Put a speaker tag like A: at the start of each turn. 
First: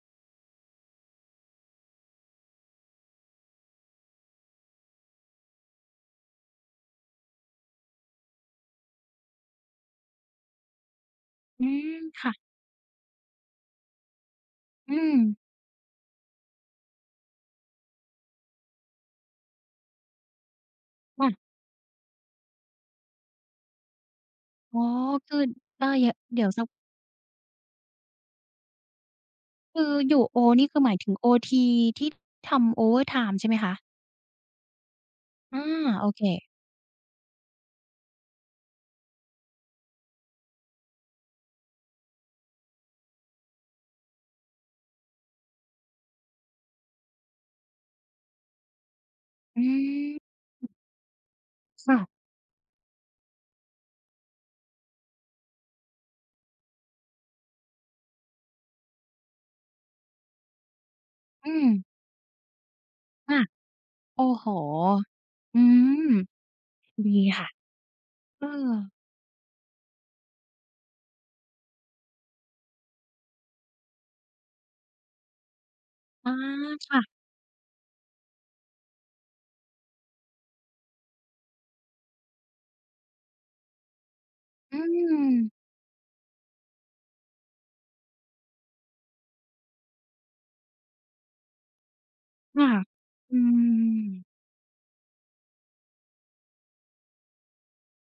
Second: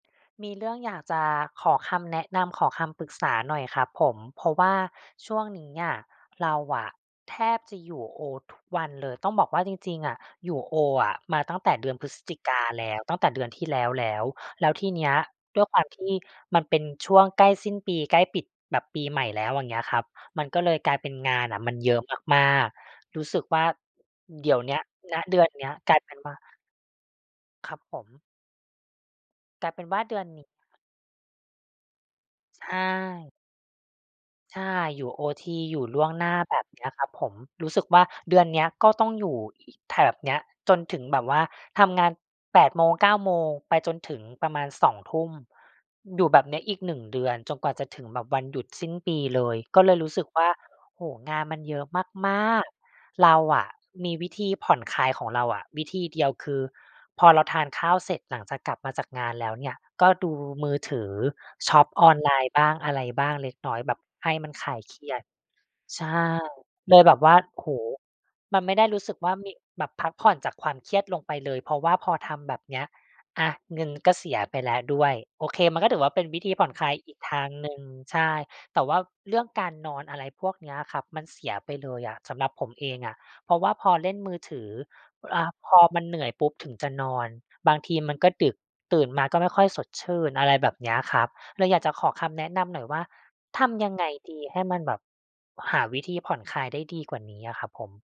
A: มีเรื่องอยากจะขอคำแนะนำ ขอคำปรึกษาหน่อยครับผม เพราะว่าช่วงนี้อะ เราอะแทบจะอยู่โอทุกวันเลย ต้องบอกว่าจริง ๆ อะ อยู่โออะมาตั้ง
B: อื
A: แต่เด
B: ม
A: ือนพฤศ
B: ค่ะ
A: จิกาแล้ว ตั้งแต่เดือนที่แล้วแล้ว แล้วที
B: อื
A: เนี้ย
B: ม
A: ด้วยความที่มันเป็นช่วงใกล้สิ้นปี ใกล้ปิดแบบปีใหม่แล้ว อย่างเงี้ยครับ มันก็เลยกลายเป็น
B: ค่
A: ง
B: ะ
A: านอะมันเยอะมาก ๆ รู้สึกว่าเดี๋ยวเน
B: อ
A: ี้
B: ๋อ
A: ย ณ
B: ค
A: เ
B: ื
A: ด
B: อ
A: ือนเนี้ย
B: ได้
A: กลาย
B: เย
A: เ
B: อ
A: ป็
B: ะ
A: นว่
B: เ
A: า
B: ดี๋ยวสัก
A: ครับผม กลาย
B: ค
A: เป
B: ื
A: ็น
B: อ
A: ว่า
B: อ
A: เ
B: ย
A: ดื
B: ู่
A: อน
B: โอ
A: นี้
B: นี่คือหมายถึงโอที ที่ท
A: ใช
B: ำ โอเวอร์ไท
A: ่
B: ม์ ใช่ไหมคะ?
A: ใช่ อยู่โอท
B: อ
A: ี
B: า
A: อยู่ล
B: โ
A: ่
B: อ
A: วง
B: เค
A: หน้าแบบเนี้ยครับผม รู้สึกว่าเดือนเนี้ยก็ต้องอยู่อีก แถบเนี้ย จนถึงแบบว่าทำงาน 8 โมง 9 โมง ไปจนถึงประมาณ 2 ทุ่ม อยู่แบบเนี้ยอีก 1 เดือนจนกว่าจะถึงแบบวันหยุดสิ้นปีเลย
B: อื
A: ก็เลยรู้สึกว่า
B: ม
A: โอ้โฮ งานมันเยอะ
B: ค่ะ
A: มาก ๆ เราอะมีวิธีผ่อนคลายของเราอะ วิธีเดียวคือ พอเราทานข้าวเสร็จหลังจากกลับมาจากงานแล้วเนี่ย ก็ดูมือถือ
B: อื
A: ช
B: ม
A: อปออนไลน์บ้าง อะไรบ้า
B: ค
A: ง
B: ่ะ
A: เล็กน้อย แบบ
B: โอ้
A: ให้
B: โ
A: ม
B: ฮ
A: ันคลายเครียด
B: อื
A: ใ
B: ม
A: ช่ เลย
B: ด
A: แบ
B: ี
A: บว่า
B: ค่ะ
A: โอ้โฮ
B: เออ
A: มันไม่ได้รู้สึกว่ามี แบบพักผ่อนจากความเครียดลงไปเลย เพราะว่าพอทำแบบเนี้ยอะเงินก็เสียไปแล้วด้วย โอเค มันก็ถือว่า เป็
B: อ
A: น
B: ๋อ
A: วิธีผ่อนคล
B: ค
A: าย
B: ่ะ
A: อีกทางหนึ่ง ใช่ แต่ว่าเรื่องการนอนอะไรพวกเนี้ยครับ มันเสียไปเลยอะสำหรับผมเองอะ เพราะว่าพอเล่นมือถือ
B: อื
A: อ่า
B: ม
A: พอมันเหนื่อยปุ๊บถึงจะนอน บางทีมันก็ดึกตื่นมาก็ไม่ค่อยสดชื่น อะไรแบบเนี้ยครับ เลยอยากจะขอคำแนะ
B: ค
A: น
B: ่ะ
A: ำหน่อยว่า
B: อื
A: ทำยังไง
B: ม
A: ดี ให้มันแบบหาวิธีผ่อนคลายได้ดีกว่านี้อะครับผม?